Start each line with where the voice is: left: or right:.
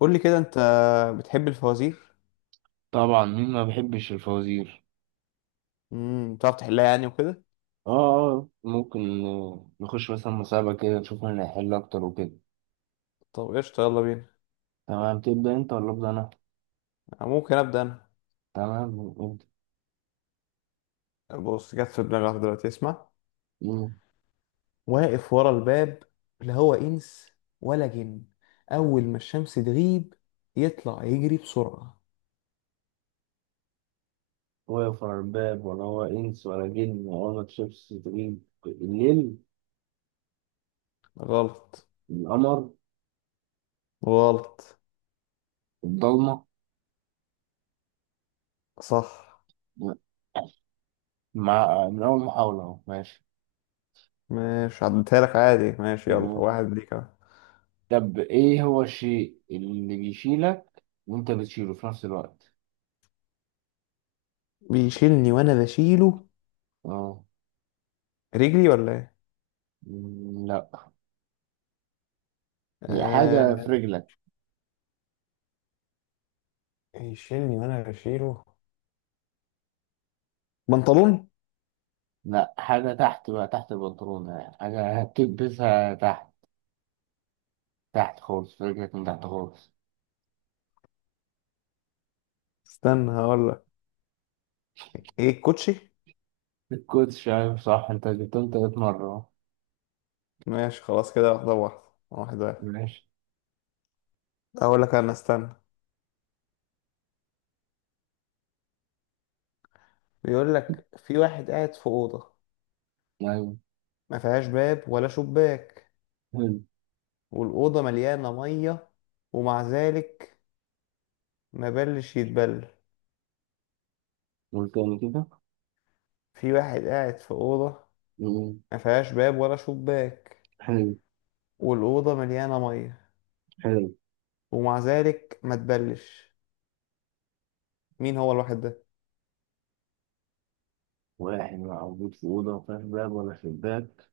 left: قول لي كده انت بتحب الفوازير؟
right: طبعا مين ما بيحبش الفوازير.
left: بتعرف تحلها يعني وكده؟
right: اه اه، ممكن نخش مثلا مسابقة كده نشوف مين هيحل أكتر وكده.
left: طب قشطة، يلا بينا.
right: تمام، تبدأ أنت ولا أبدأ أنا؟
left: ممكن ابدا.
right: تمام، ابدأ.
left: انا بص، جت في دماغي واحدة دلوقتي، اسمع.
right: مم.
left: واقف ورا الباب، لا هو انس ولا جن، اول ما الشمس تغيب يطلع يجري بسرعة.
right: هو يقفل الباب ولا هو إنس ولا جن ولا شيبس تجيب الليل؟
left: غلط.
right: القمر.
left: غلط.
right: الضلمة.
left: صح.
right: مع من أول محاولة أهو ماشي.
left: ماشي، عدتها لك عادي، ماشي، يلا
right: مم.
left: واحد ليك اهو.
right: طب إيه هو الشيء اللي بيشيلك وأنت بتشيله في نفس الوقت؟
left: بيشيلني وانا بشيله.
right: أه.
left: رجلي ولا ايه؟
right: مم، لأ. هي حاجة في
left: آه...
right: رجلك.
left: يشيلني وانا بشيله. بنطلون.
right: لا، حاجة تحت بقى، تحت البنطلون يعني، حاجة هتلبسها تحت. تحت خالص، رجلك من تحت خالص.
left: استنى هقول لك. ايه، الكوتشي.
right: الكوتش، شايف؟ صح، انت جبتهم 3 مرة اهو.
left: ماشي خلاص كده، واحدة واحدة. واحد واحد.
right: ماشي.
left: اقول لك انا، استنى. بيقول لك، في واحد قاعد في أوضة،
right: أيوة.
left: ما فيهاش باب ولا شباك،
right: حلو.
left: والأوضة مليانة مية، ومع ذلك ما بلش يتبل.
right: والتاني كده.
left: في واحد قاعد في أوضة،
right: مم.
left: ما فيهاش باب ولا شباك،
right: حلو.
left: والأوضة مليانة مية،
right: حلو.
left: ومع ذلك ما تبلش. مين هو الواحد ده؟
right: واحد موجود في أوضة مفيهاش باب ولا شباك،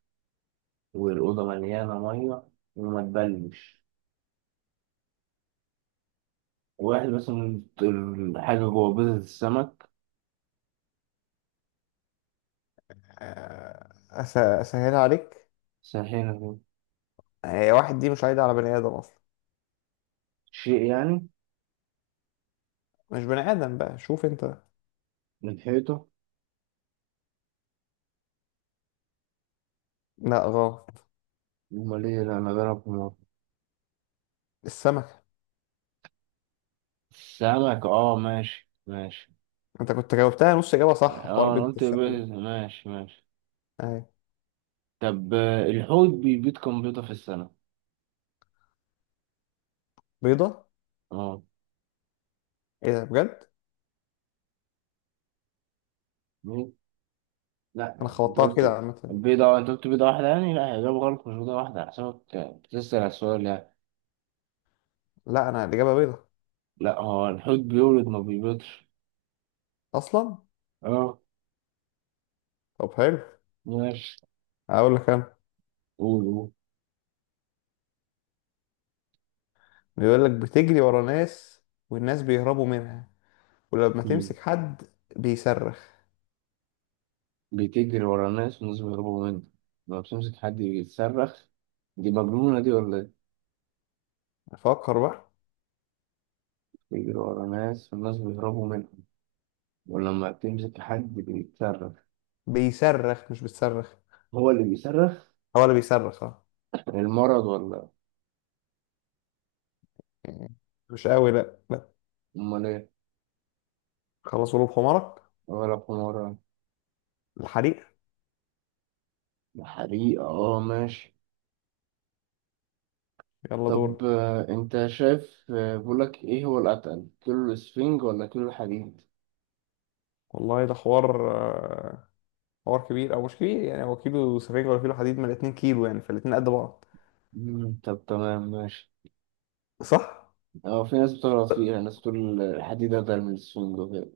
right: والأوضة مليانة مية وما تبلش. واحد بس من الحاجة جوه بيضة السمك.
left: أسهلها عليك.
right: سرحينة كده.
left: واحد دي مش عايدة على بني آدم أصلا.
right: شيء يعني.
left: مش بني آدم بقى، شوف أنت.
right: من حيطة.
left: لا غلط.
right: ومليانة مجرة.
left: السمكة.
right: سمك، اه، ماشي ماشي.
left: انت كنت جاوبتها نص اجابة، صح، حوار
right: اه، انا
left: بيض
right: قلت
left: السمكة دي.
right: ماشي ماشي.
left: اهي.
right: طب الحوت بيبيض كام بيضة في السنة؟
left: بيضة.
right: اه.
left: ايه ده بجد؟
right: بيض؟
left: انا
right: لا انت
left: خبطتها كده
right: قلت
left: عامة.
right: بيضة، انت قلت بيضة واحدة يعني؟ لا، هي إجابة غلط، مش بيضة واحدة، على حسابك بتسأل على السؤال يعني.
left: لا، انا الاجابة بيضة.
right: لا، هو الحوت بيولد ما بيبيضش.
left: اصلا.
right: اه.
left: طب حلو.
right: ماشي.
left: اقول لك انا.
right: قول، قول.
left: بيقول لك، بتجري ورا ناس، والناس بيهربوا منها، ولما
right: مم.
left: تمسك حد بيصرخ.
right: بتجري ورا الناس والناس بيهربوا منها، لما بتمسك حد يتصرخ. دي مجنونة دي ولا ايه؟
left: فكر بقى.
right: بتجري ورا ناس والناس بيهربوا منها، ولما بتمسك حد بيتصرف.
left: بيصرخ مش بتصرخ.
right: هو اللي بيصرخ.
left: هو اللي بيصرخ، اه.
right: المرض ولا.
left: يعني مش قوي، لا لا.
right: امال ايه.
left: خلصوا له بحمارك.
right: ولا حمارة.
left: الحريق.
right: حريقة، اه، ماشي.
left: يلا
right: طب
left: دورك.
right: انت شايف، بقولك ايه هو الاتقل، كيلو الاسفنج ولا كيلو الحديد؟
left: والله ده حوار، حوار كبير او مش كبير، يعني هو كيلو سفنج ولا كيلو حديد، من الاتنين كيلو يعني، فالاتنين قد بعض.
right: مم، طب تمام ماشي.
left: صح.
right: اه، في ناس بتغلط فيها، ناس تقول الحديد اتقل من الاسفنج وكده.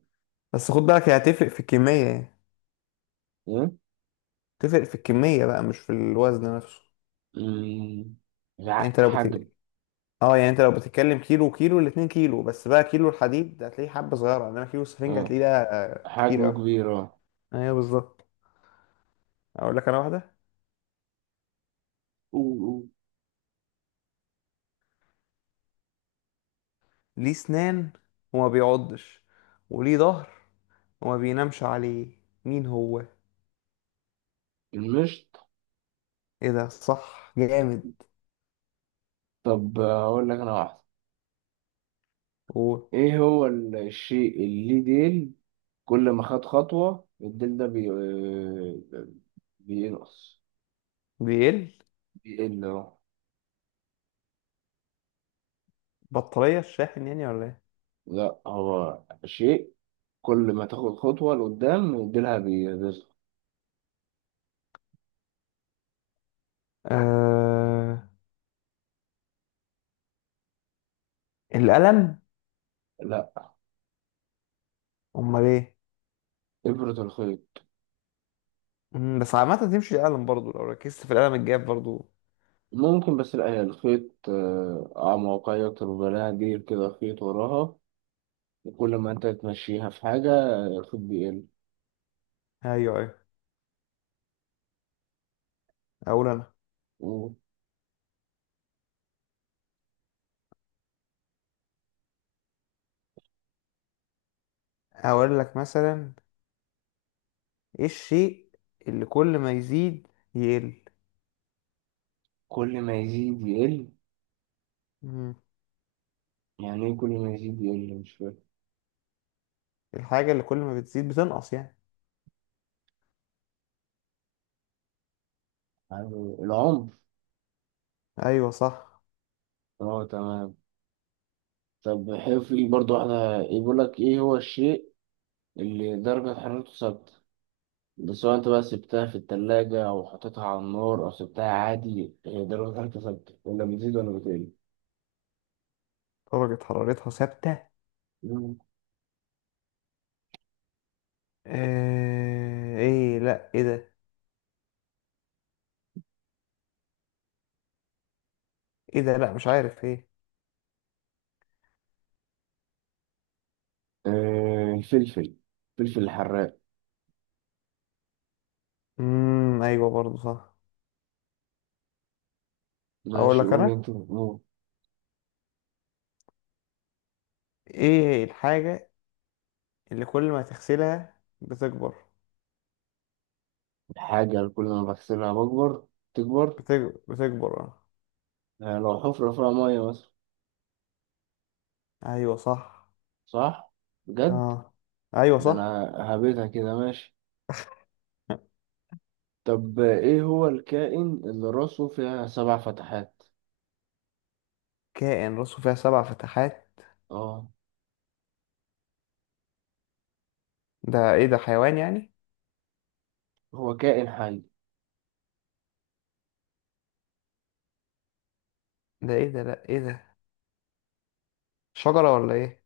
left: بس خد بالك، هي هتفرق في الكمية يعني.
right: ايه.
left: تفرق في الكمية بقى، مش في الوزن نفسه.
right: مم.
left: يعني
right: لا،
left: انت لو
right: حجم.
left: اه، يعني انت لو بتتكلم كيلو وكيلو، الاتنين كيلو بس بقى، كيلو الحديد هتلاقيه حبة صغيرة، انما كيلو السفنج
right: اه،
left: هتلاقيه ده كتير
right: حجمه
left: اوي.
right: كبير، اه.
left: ايوه بالظبط. اقول لك انا واحدة.
right: أوه، أوه.
left: ليه سنان وما بيعضش، وليه ظهر وما بينامش عليه، مين هو؟
right: المشط.
left: ايه ده، صح، جامد.
right: طب هقول لك انا واحدة.
left: هو
right: ايه هو الشيء اللي ديل، كل ما خد خطوة الديل ده بي... آه، بينقص.
left: بيقل.
right: بيقل اهو.
left: بطارية الشاحن يعني ولا ايه؟
right: لا، هو شيء كل ما تاخد خطوة لقدام ديلها بيصغر.
left: آه... القلم.
right: لا.
left: امال ايه؟
right: إبرة الخيط.
left: بس عامة تمشي القلم برضو، لو ركزت في القلم الجاف برضو.
right: ممكن، بس لا هي الخيط أعمق أكتر، وبلاها ديل كده، خيط وراها، وكل ما أنت تمشيها في حاجة الخيط بيقل.
left: ايوه، ايوه. اقول انا.
right: وكل
left: اقول لك مثلا، ايه الشيء اللي كل ما يزيد يقل؟
right: ما يزيد يقل.
left: مم،
right: يعني إيه كل ما يزيد يقل؟ مش فاهم.
left: الحاجة اللي كل ما بتزيد بتنقص يعني.
right: يعني العمر.
left: ايوه صح.
right: اه، تمام. طب حلو، في برضو واحدة، يقول لك ايه هو الشيء اللي درجة حرارته ثابتة، ده سواء انت بقى سبتها في التلاجة او حطيتها على النار او سبتها عادي، هي درجة حرارته ثابتة، ولا بتزيد ولا بتقل.
left: درجة حرارتها ثابتة.
right: مم.
left: ايه، لا ايه ده؟ ايه ده، لا مش عارف ايه.
right: الفلفل، الفلفل الحراق.
left: ايوه، برضو صح. اقول
right: ماشي،
left: لك
right: قول
left: انا.
right: انت بتقول.
left: ايه الحاجة اللي كل ما تغسلها بتكبر؟
right: الحاجة اللي كل ما بغسلها بكبر، تكبر.
left: بتكبر، بتكبر، اه.
right: آه، لو حفرة فيها مية مثلا.
left: ايوه صح.
right: صح. بجد.
left: اه، ايوه
right: ده
left: صح.
right: انا هبيتها كده، ماشي. طب ايه هو الكائن اللي راسه فيها 7 فتحات؟
left: كائن راسه فيها 7 فتحات؟
right: اه.
left: ده ايه ده، حيوان يعني؟
right: هو كائن حي.
left: ده ايه ده، لا ايه ده، شجرة ولا ايه؟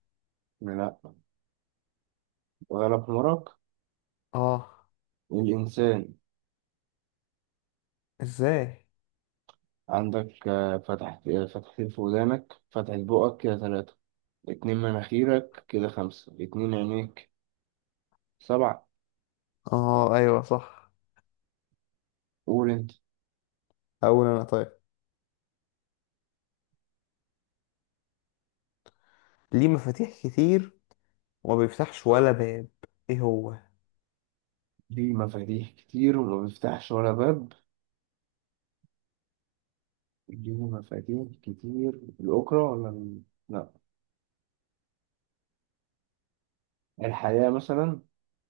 right: لا. غلب حمرك.
left: اه.
right: الإنسان.
left: ازاي؟
right: عندك فتحتين في ودانك، فتحة بقك، كده 3، 2 مناخيرك كده 5، 2 عينيك، 7.
left: اه، ايوه صح.
right: قول انت.
left: اقول انا، طيب. ليه مفاتيح كتير وما بيفتحش ولا باب، ايه هو؟
right: ليه مفاتيح كتير وما بيفتحش ولا باب؟ ليه مفاتيح كتير؟ الأوكرة ولا لا، الحياة مثلا،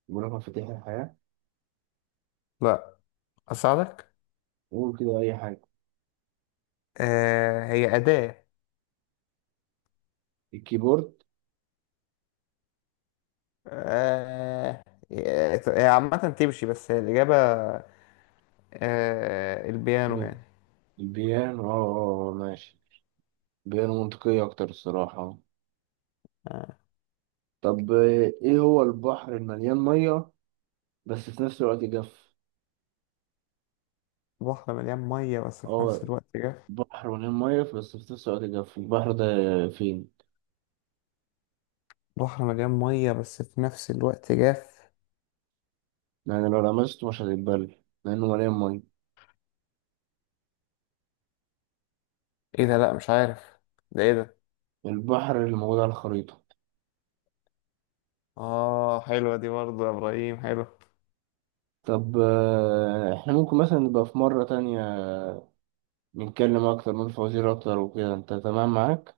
right: بقول لك مفاتيح الحياة.
left: لا. اساعدك.
right: قول كده أي حاجة.
left: هي اداة.
right: الكيبورد.
left: آه هي عامة تمشي، بس هي الإجابة. البيانو يعني.
right: قول. البيانو، اه، ماشي. بيانو منطقية أكتر الصراحة.
left: آه.
right: طب ايه هو البحر المليان ميه بس في نفس الوقت جاف؟
left: بحر مليان مية بس في
right: اه،
left: نفس الوقت جاف.
right: بحر مليان ميه بس في نفس الوقت جاف، البحر ده فين؟
left: بحر مليان مية بس في نفس الوقت جاف.
right: يعني لو لمسته مش هتتبل لانه مليان ميه.
left: ايه ده، لا مش عارف، ده ايه ده؟
right: البحر اللي موجود على الخريطه.
left: اه، حلوة دي برضه يا ابراهيم، حلو.
right: طب احنا ممكن مثلا نبقى في مرة تانية نتكلم أكتر، من فوازير أكتر وكده، أنت تمام معاك؟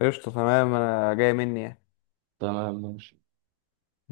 left: قشطة، تمام، انا جاي مني يعني.
right: تمام ماشي.